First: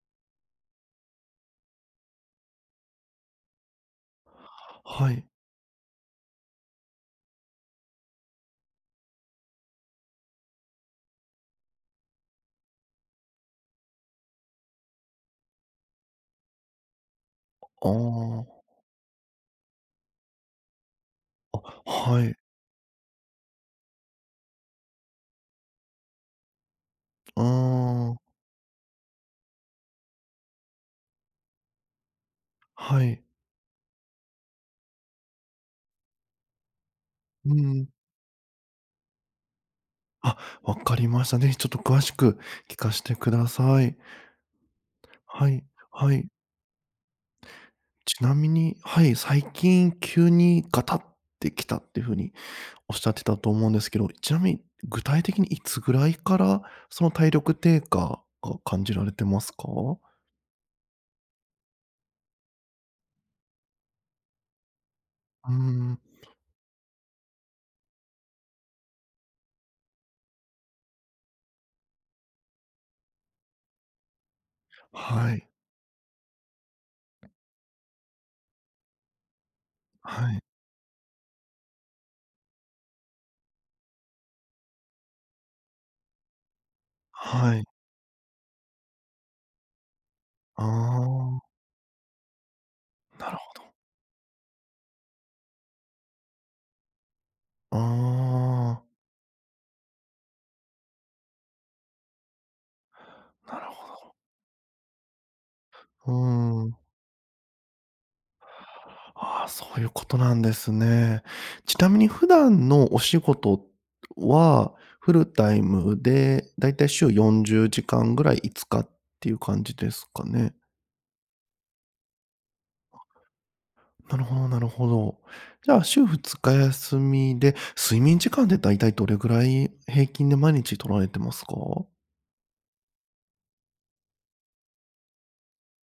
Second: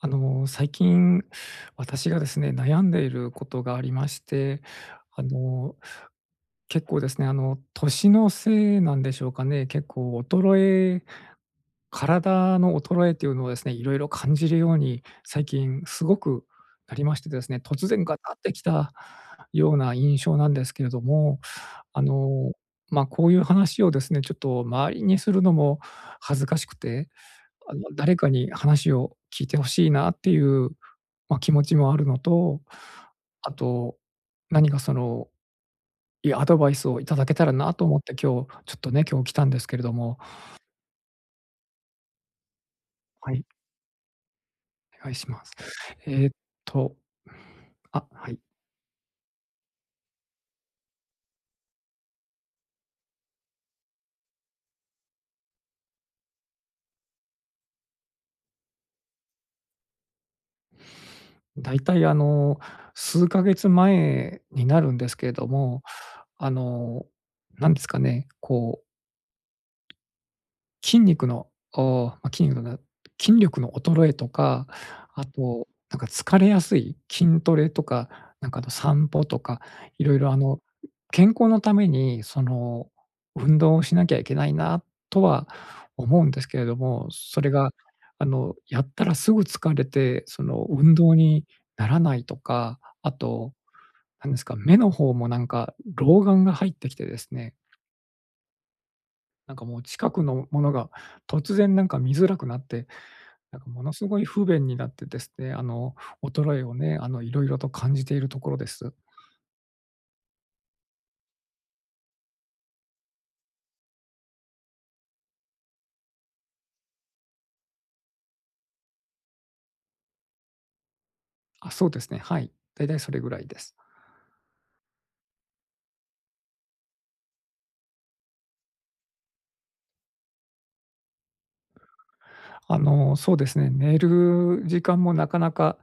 あの最近私がですね、悩んでいることがありまして、はあい。の、結構ですね、あの年のせいなんでしょうかね。結構衰え体の衰えというのをですね、色々感じるように最近すごくなりましてですね、突あ然ガタってあ。きたような印象なんですけれども、あ、あはい。の、ま、こういう話をですね、ちょっと周りにするのも恥ずかしくて、ああの、誰あ。かに話を聞いて欲しいなっていう、ま、気持ちもあるのと、はい。あと何かそのいいアドバイスを頂けたらうなとん。思って、今日ちょっとね、今日来たんですけれども。あ、わかりました。ぜひちょっと詳しく聞かしてくはい。ださい。お願いしまはす。い。はえい。っと、あ、ちはない。みに、はい、最近急にガタってきたっていう風におっしゃってたと思うんですけど、ちなみに、具体的にいつぐらいからその体力低下が感じられてますか？大体、あの、数ヶ月前になるんですけれどうーも。ん。あの、何ですかね、こう筋肉のお筋肉じゃない筋力の衰えとか、あはい。となんか疲れやすい。筋トレとか、なんかあと散歩とか、色は々あい。の健康の為に、その運動をしなきゃいけないな、とは思うんですけれども、それはい。が、あのやったら、すぐ疲れて、そのあ運動あ。にならないとか。あなるほとど。何ですか、目の方も、なんか老眼が入ってきてですね。ああ。なんか、もう近くのものが突然なんか見づらくなって、ななんるか、もほのど。凄い不便になってですね。あのう衰えーをん。ね、あの、色々と感じているところです。ああ、そういうことなんですね。ちなみに普段のお仕事は、フルタイムで、大体週40時間ぐらい5日って言う感じですかね？あ、そうですね。はい。だいたいそれぐらいです。なるほどなるほど。じゃあ週2日休みで、睡眠時間って大体どれぐらい平均で毎日取られてますか？あの、そうですね。寝る時間もなかなか、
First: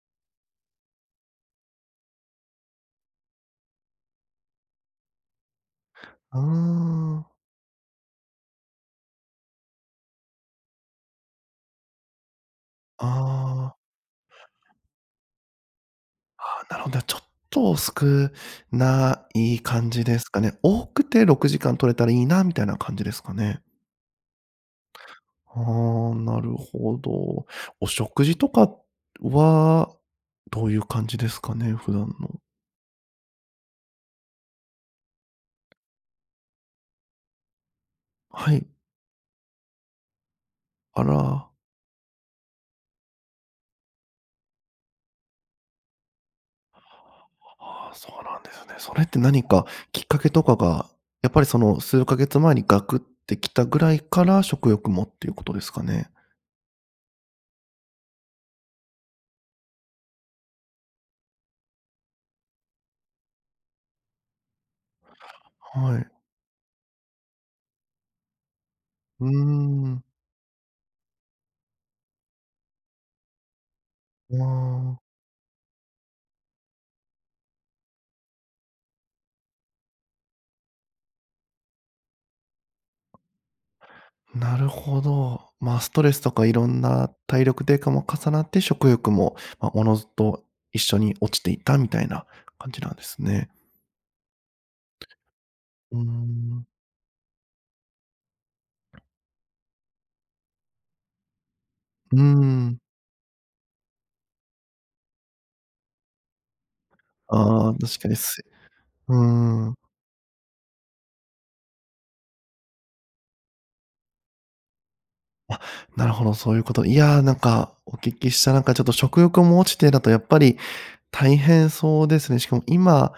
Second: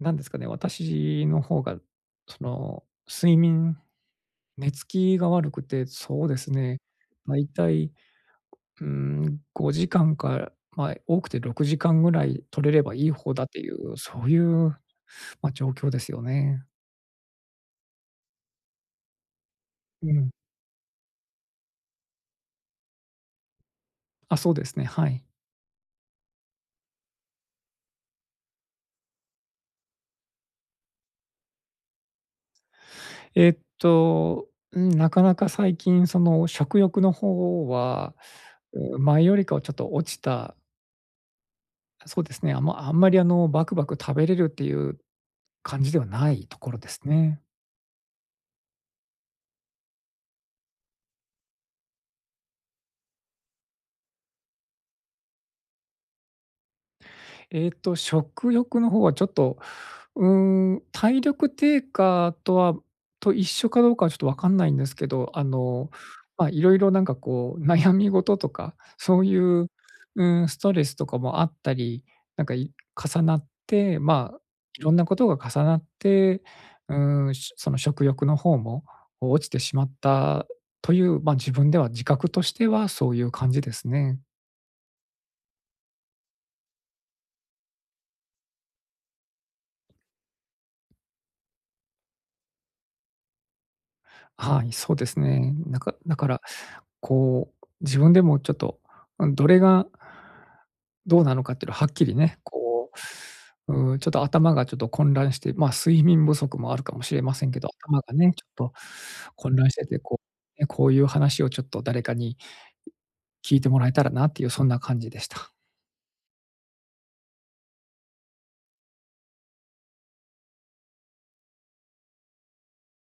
なんですかね、私の方がその睡眠、寝つきが悪くて、そうであすね、あ。だいたい、うーん、5時間から、ま、多くて6時間ぐらい取れればいい方だていああ。う、そういう、ま、状況ですよあね。あ、なるほど、ちょっと少ない感じうですん。かね。多くて6時間取れたらいいなみたいな感じですかね。あ、そうですね。はい。ああ、なるほど。お食事とかはどういう感じですかね、普段の。えっと、ん、なかなか最近その食欲の方ははい。前よりかはちょっと落ちたあら。そうですね。あまあんまりあのバクバク食べれるっていう感じではないところですね。ああ、そうなんですね。それって何かきっかけとかが、やっぱりその数ヶ月前にガクってきたぐらいから食欲もっていうことですかね。えっと、食欲の方はちょっと、うーん、体力低下とはと一緒かどうかはちょっと分かんないんですけど、あの、はい。ま、色々なんかこう悩み事とか、そううーいう、ん。うーん、ストレスとかもあったり、なんかい重なってまおあ、色んわ。なことが重なって、うーん、しょその食欲の方も落ちてしまったという、ま、自分では自覚としてはそういう感じですね。なるほど。ま、ストレスとか色んな体力低下も重なって、食欲も、ま、自ずと一緒に落ちていったみたいな感じなんですね。はい、そうですね。なんか、うーだからん。こう、自分でもちょっと、うん、どれがどうなのかっていうのははっきりうーね、ん。こう、うん、ちょっと頭がちょっと混乱してま、睡眠不足もあるかもしれませんけど、ああ、確頭かがに、ね、すちいょっとう混乱ーしん。てて、こう、ね、こういう話をちょっと誰かに聞いてもらえたらなっていう、そんな感じでした。あ、なるほど、そういうこと。いや、なんかお聞きしたなんかちょっと食欲も落ちてだとやっぱり、大変そうですね。しかも今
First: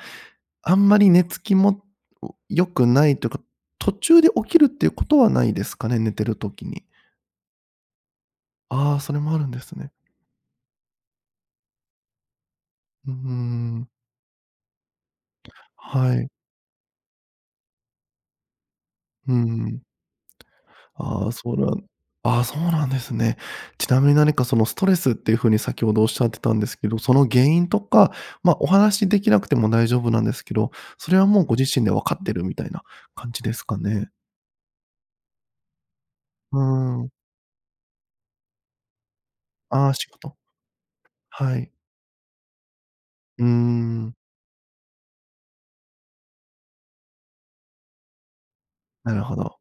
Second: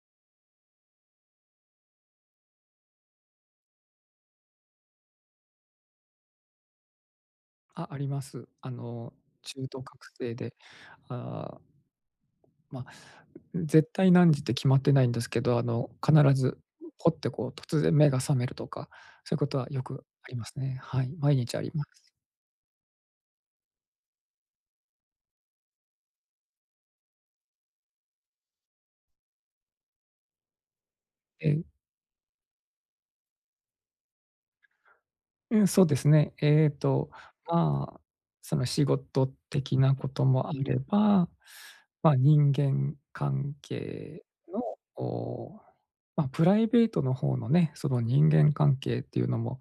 あんまり寝つきも良くないというか、途中で起きるっていうことはないですかね？寝てる時に。あ、あります。あああ、のそれもあるんで中す途ね。覚醒で、ああ。まあ、うーん。絶対何時って決まってないんですけど。あの、はい。必ず、ホッて、こう突然目が覚めるとか、うそう言う事はん。よくありますね。はい、ああ、毎そ日うあなりまんす。ああ、そうなんですね。ちなみに何か、そのストレスって言う風に、先程おっしゃってたんですけど、その原因とか、まあ、お話し出来なくても大丈夫なんですけど、それは、もうえごえ。自身で分かってるみたいな感じですかね。うん、そうですね。うえっーと、ん。まあ、その仕事的あなあ、仕事事。もあれば、はい。まあ、人間うー関ん。係の、お、まあ、プライベートの方のね。その人間関係ってなる言うほのど。も、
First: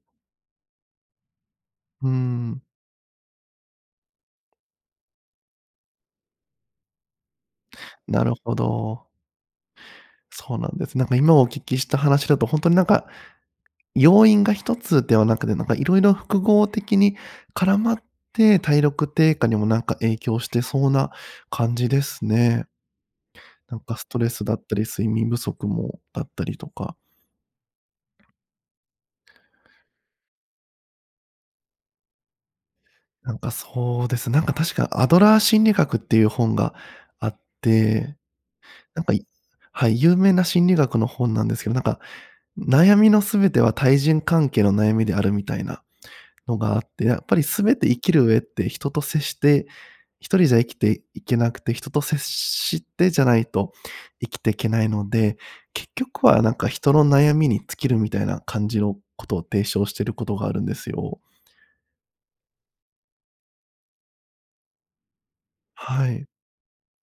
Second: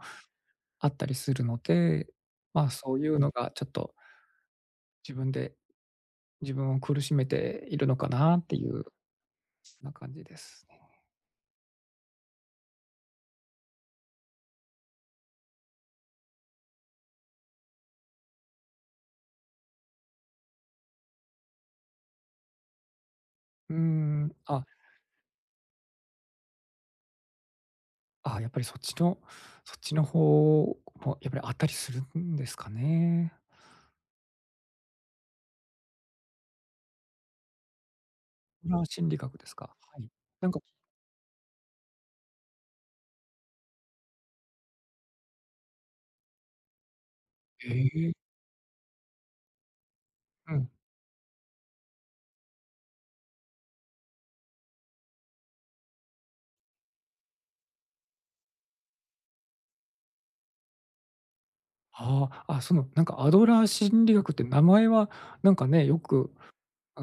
あったりするのうで。ーん。まあ、そう言うのが、ちょっと、自分で、自分を苦しめているのかなるなっほていう。ど。そんな感じでそうすなんね。ですね。なんか、今お聞きした話だと、本当になんか、要因が1つではなくて、なんか色々複合的に絡まって、体力低下にも、なんか影響してそうな感じですね。うなーんかストレん、スったあ。り、睡眠不足もだったりとか。あ、やっぱり、そっちの、そっちの方もやっぱり、あったりするんですかね。なんか、そうですね。なんか、確かアドラー心理学っていう本があって、あ、なん心か、理学ですか？ははい、い。有名ななんか心理学の本なんですけど、なんか悩みの全ては、対人関係の悩みであるみたいなのがあって、やっぱりへ全て生きえ。る上って人と接して、1人うじゃ生ん。きていけなくて、人と接してじゃないと生きていけないので、結局は、なんか、人の悩みに尽きるみたいな感じの事を提唱している事があるんですよ。ああ、あ、そのなんか、アドラー心理学って名前はなんかね、よはい。く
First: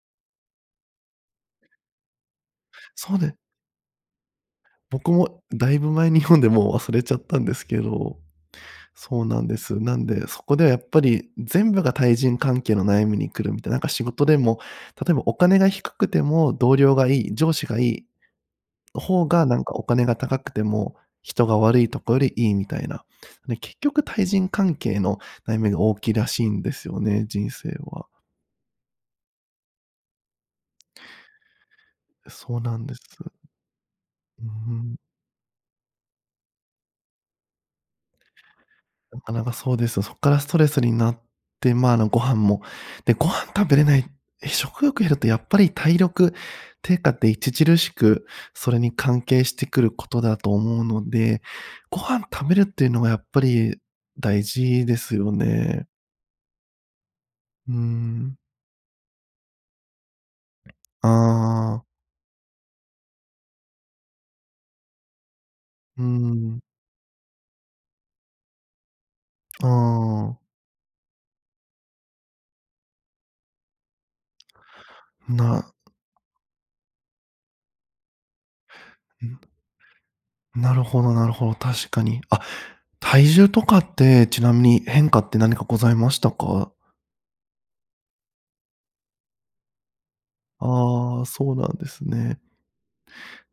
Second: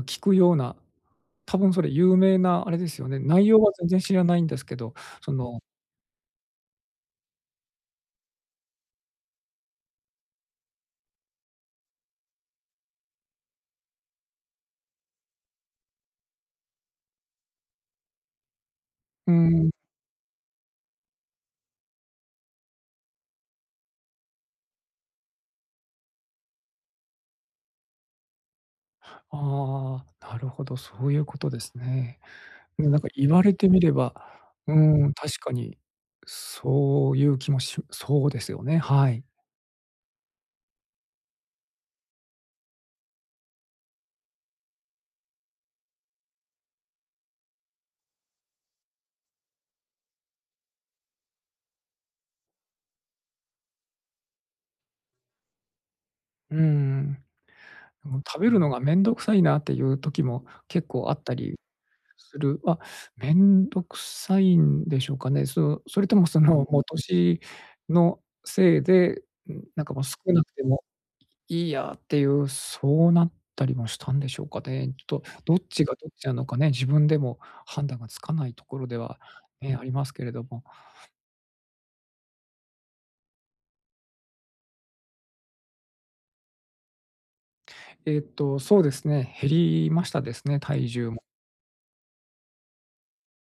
聞くような、多分、それ有名なあれですよそうね。です。内容は全然知らないんですけど、僕そものだいぶ前に読んで、もう忘れちゃったんですけど。そうなんです。なんで、そこでは、やっぱり全部が対人関係の悩みに来るみたいな。なんか仕事でも、例えばお金が低くても同僚がいい、上司がいい方うーが、なんん。か、お金が高くても人が悪いとこより、いいみたいな。で、結局、対人関係の悩みが大きいらしいんですよね、人生は。ああ、なるほど、そういうことですね。そうなうんん、でなす。んか言われてみれば、ううん。ん、確かにそういう気もしそうですよね。はない。かなかそうですよ。そこからストレスになって、ま、あの、ご飯も、で、ご飯食べれない食欲減るとやっぱり体力低下って著しくそれに関係してくることだと思うので、ご飯食べるっていうのがやっぱり大事ですよね。うんうーうん。もうん。食べるのが面倒くさいなっていう時も結構あったりああ。する。ま、面倒くさいんでしょうかね。そう、そうーれともそん。のもう年のせいで、あなんかもう少あ。なくてもいいやっていう、そうなったりもしたんでしょうかね。ちょっとどっな。ちがどっちなのかね、自分でも判断がつかないところでは、うん。ね、ありますけれども。なるほど、なるほど、確かに。あ、体重とかってちなみに変化って何かございましたか？えっとそうですね。減りましたですね、体重あも。あ、そうなんですね。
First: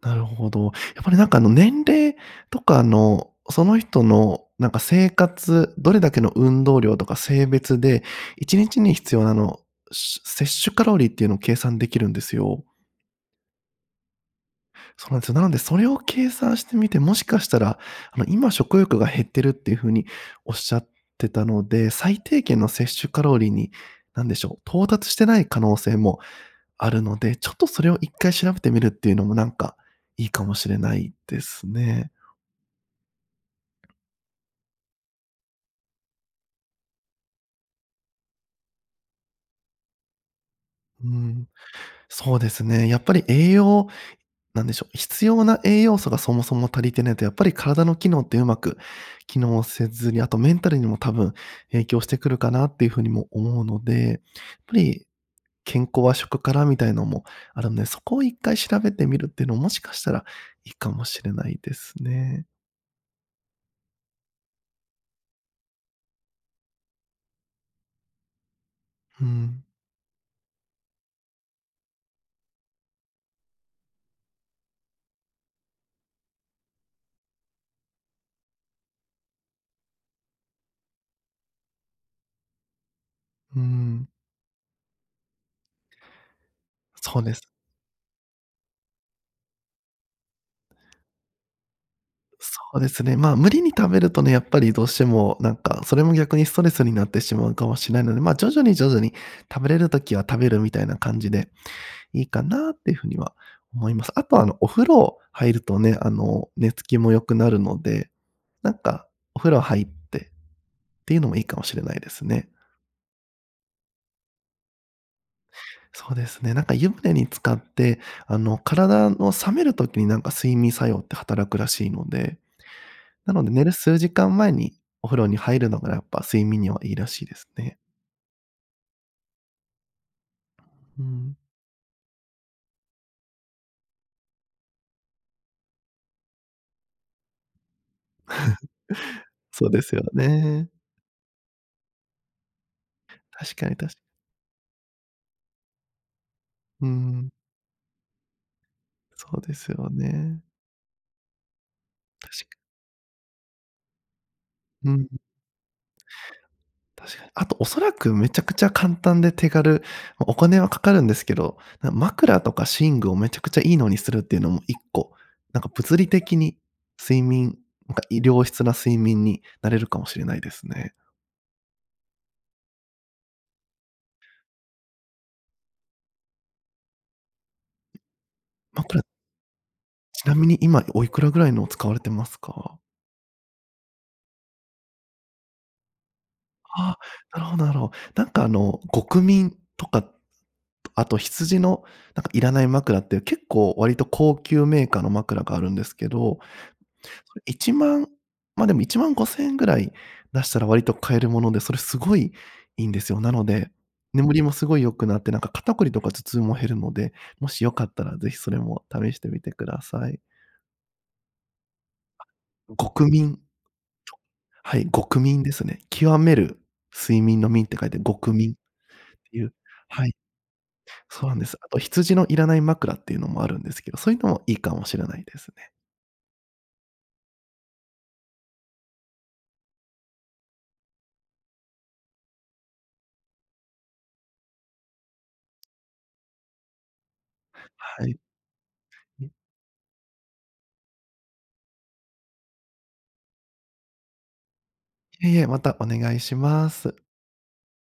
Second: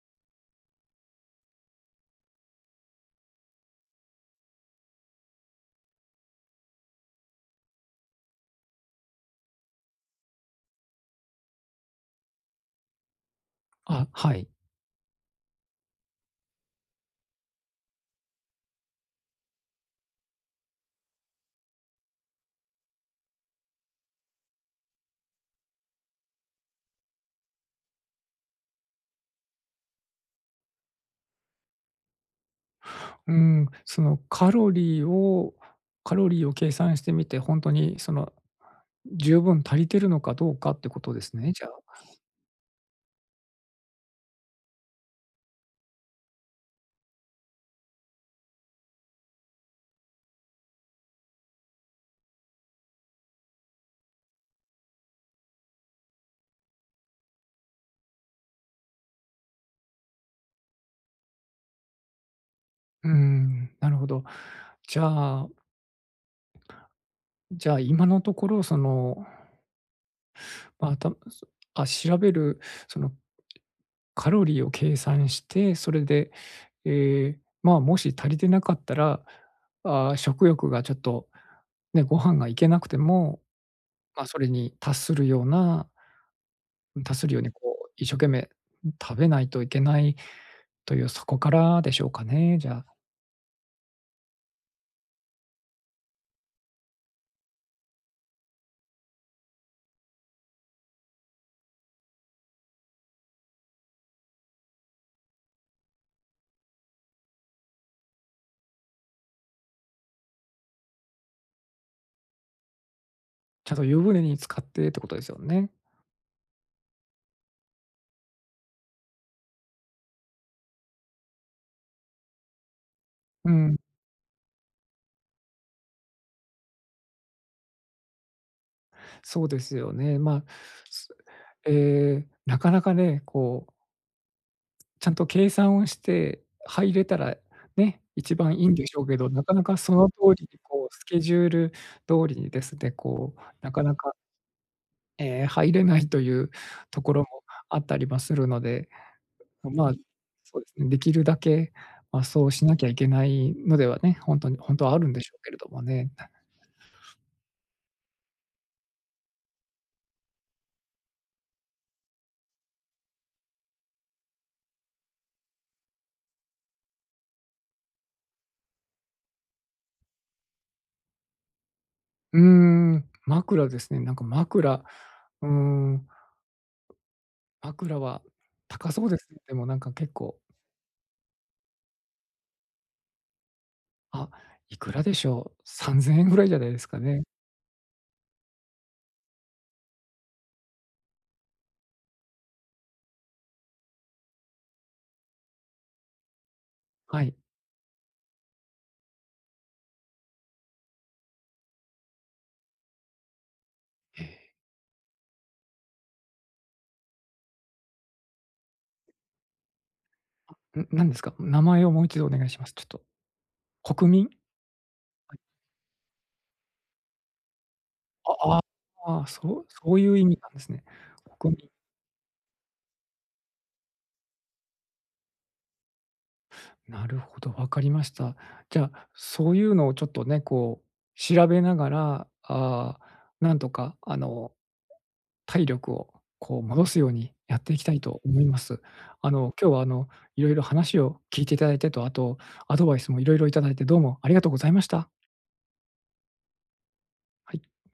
なるほど。やっぱり何かあの年齢とかのその人のなんか生活どれだけの運動量とか性別で1日に必要なあの、せ摂取カロリーっていうのを計算できるんですよ。あ、はい。そうなんですよ。なので、それを計算してみて、もしかしたら、あの今食欲が減ってるっていう風におっしゃってたので、最低限の摂取カロリーに何でしょう、到達してない可能性もあるので、ちょっとそれを1回調べてみるっていうのもなんかいいかもしれないですね。うーん、そのカロリーをカロリーを計算してみて、ほんとにその十分足りてるのかどうかってこうーとですん。ね、じゃあ。そうですね。やっぱり栄養、何でしょう、必要な栄養素がそもそも足りてないと、やっぱり体の機能ってうまく機能せずに、あとメンタルにも多分影響してくるかなっていう風にも思うので、やっぱり健康は食からみたいのもあるんで、そこを1回調べてみるっていうの、もしかしたらいいかもしれないですね。うん、なるほど。じゃあじゃあ、今のところそうのーん。あ、たそあ、調べるその、カロリーを計算して、それで、ええ、まあ、もし足りてなかったら、ああ食欲がちょっと、ね、ご飯が行けなくても、うーん。まあ、それに達するような達そうするでようす。に、こう一生懸命食べないといけないという、そこからでしょうかね、そじうゃであ。すね、まあ無理に食べるとね、やっぱりどうしてもなんか、それも逆にストレスになってしまうかもしれないので、まあ、徐々に、徐々に食べれる時は食べるみたいな感じで、いいかなっていう風には思います。あとはあの、お風呂入るとね、あの寝つきも良くなるので、なんか、お風呂入って、っていうのもいいかもしれないですね。ちゃんと湯船に浸かってってことですよね。そうですね。なんか湯船に浸かって、あの、体の冷める時になんか睡眠作用って働くらしいので、なので、う寝るん。数時間前にお風呂に入るのがやっぱ睡眠にはいいらしいですね。そうですよね。ま、うそん。ええ、なかなかね、こうちゃんと計算をして入れたら、ね、一番いいんでしょうけど、なかなそうかでそすよの通りにね。こうスケジュール通りにですね、こう、確かなに、かな確…かええ、入れないといううーところん。もあったりもするので。そうですよま、ね。そうですね。できるだけ、ま、確そうかに。しなきゃいけないのではね、ほんとにほんとうはあるん。んでしょうけれどもね。確かに。あと恐らくめちゃくちゃ簡単で手軽ま、お金は掛かるんですけど、な、枕とか寝具をめちゃくちゃいいのにするっていうのも1個。なんか物理的に睡眠なんか、い良質な睡眠になれるかもしれないですね。うーん、枕ですね。なんか枕うーん。枕は高枕そうです。でもなんか結ちな構みに今おいくらぐらいのを使われてますか？あ、いくらでしょう？3千円ぐらいじゃないですあ、かね。なるほどなるほど。なんかあの極眠とか、あと羊のなんかいらない枕って結構割と高級メーカーの枕があるんですけど、はい。1万、ま、でも1万5千円ぐらい出したら割と買えるもので、それすごい、いいんですよ。なので、え眠りえ。もすごい良くなって、なんか肩こりとか頭痛も減るので、もし良かったら是非それも試してみてください。ん、何ですか？名前をもう1度あ、お願いします、ちょっと。極眠。こくみん？はい、極眠ですね。極める睡眠の眠って書いて極眠っあ、ああ、ていう、そうそうはいい。う意味なんですね。そうなんで極す。眠。あと羊のいらない枕っていうのもあるんですけど、そういうのもいいかもしれないですね。なるほど、わかりました。じゃあ、そういうのをちょっとね、こう調べながら、ああ、なんとか、あの、体力をこう戻すようにやっていきたいはい。と思います。ん。あの今日はあのいろいろ話を聞いていただいてと、あと、アドバイスも色々いただいてどうもありがとうございました。いえいえ、またお願いします。はい。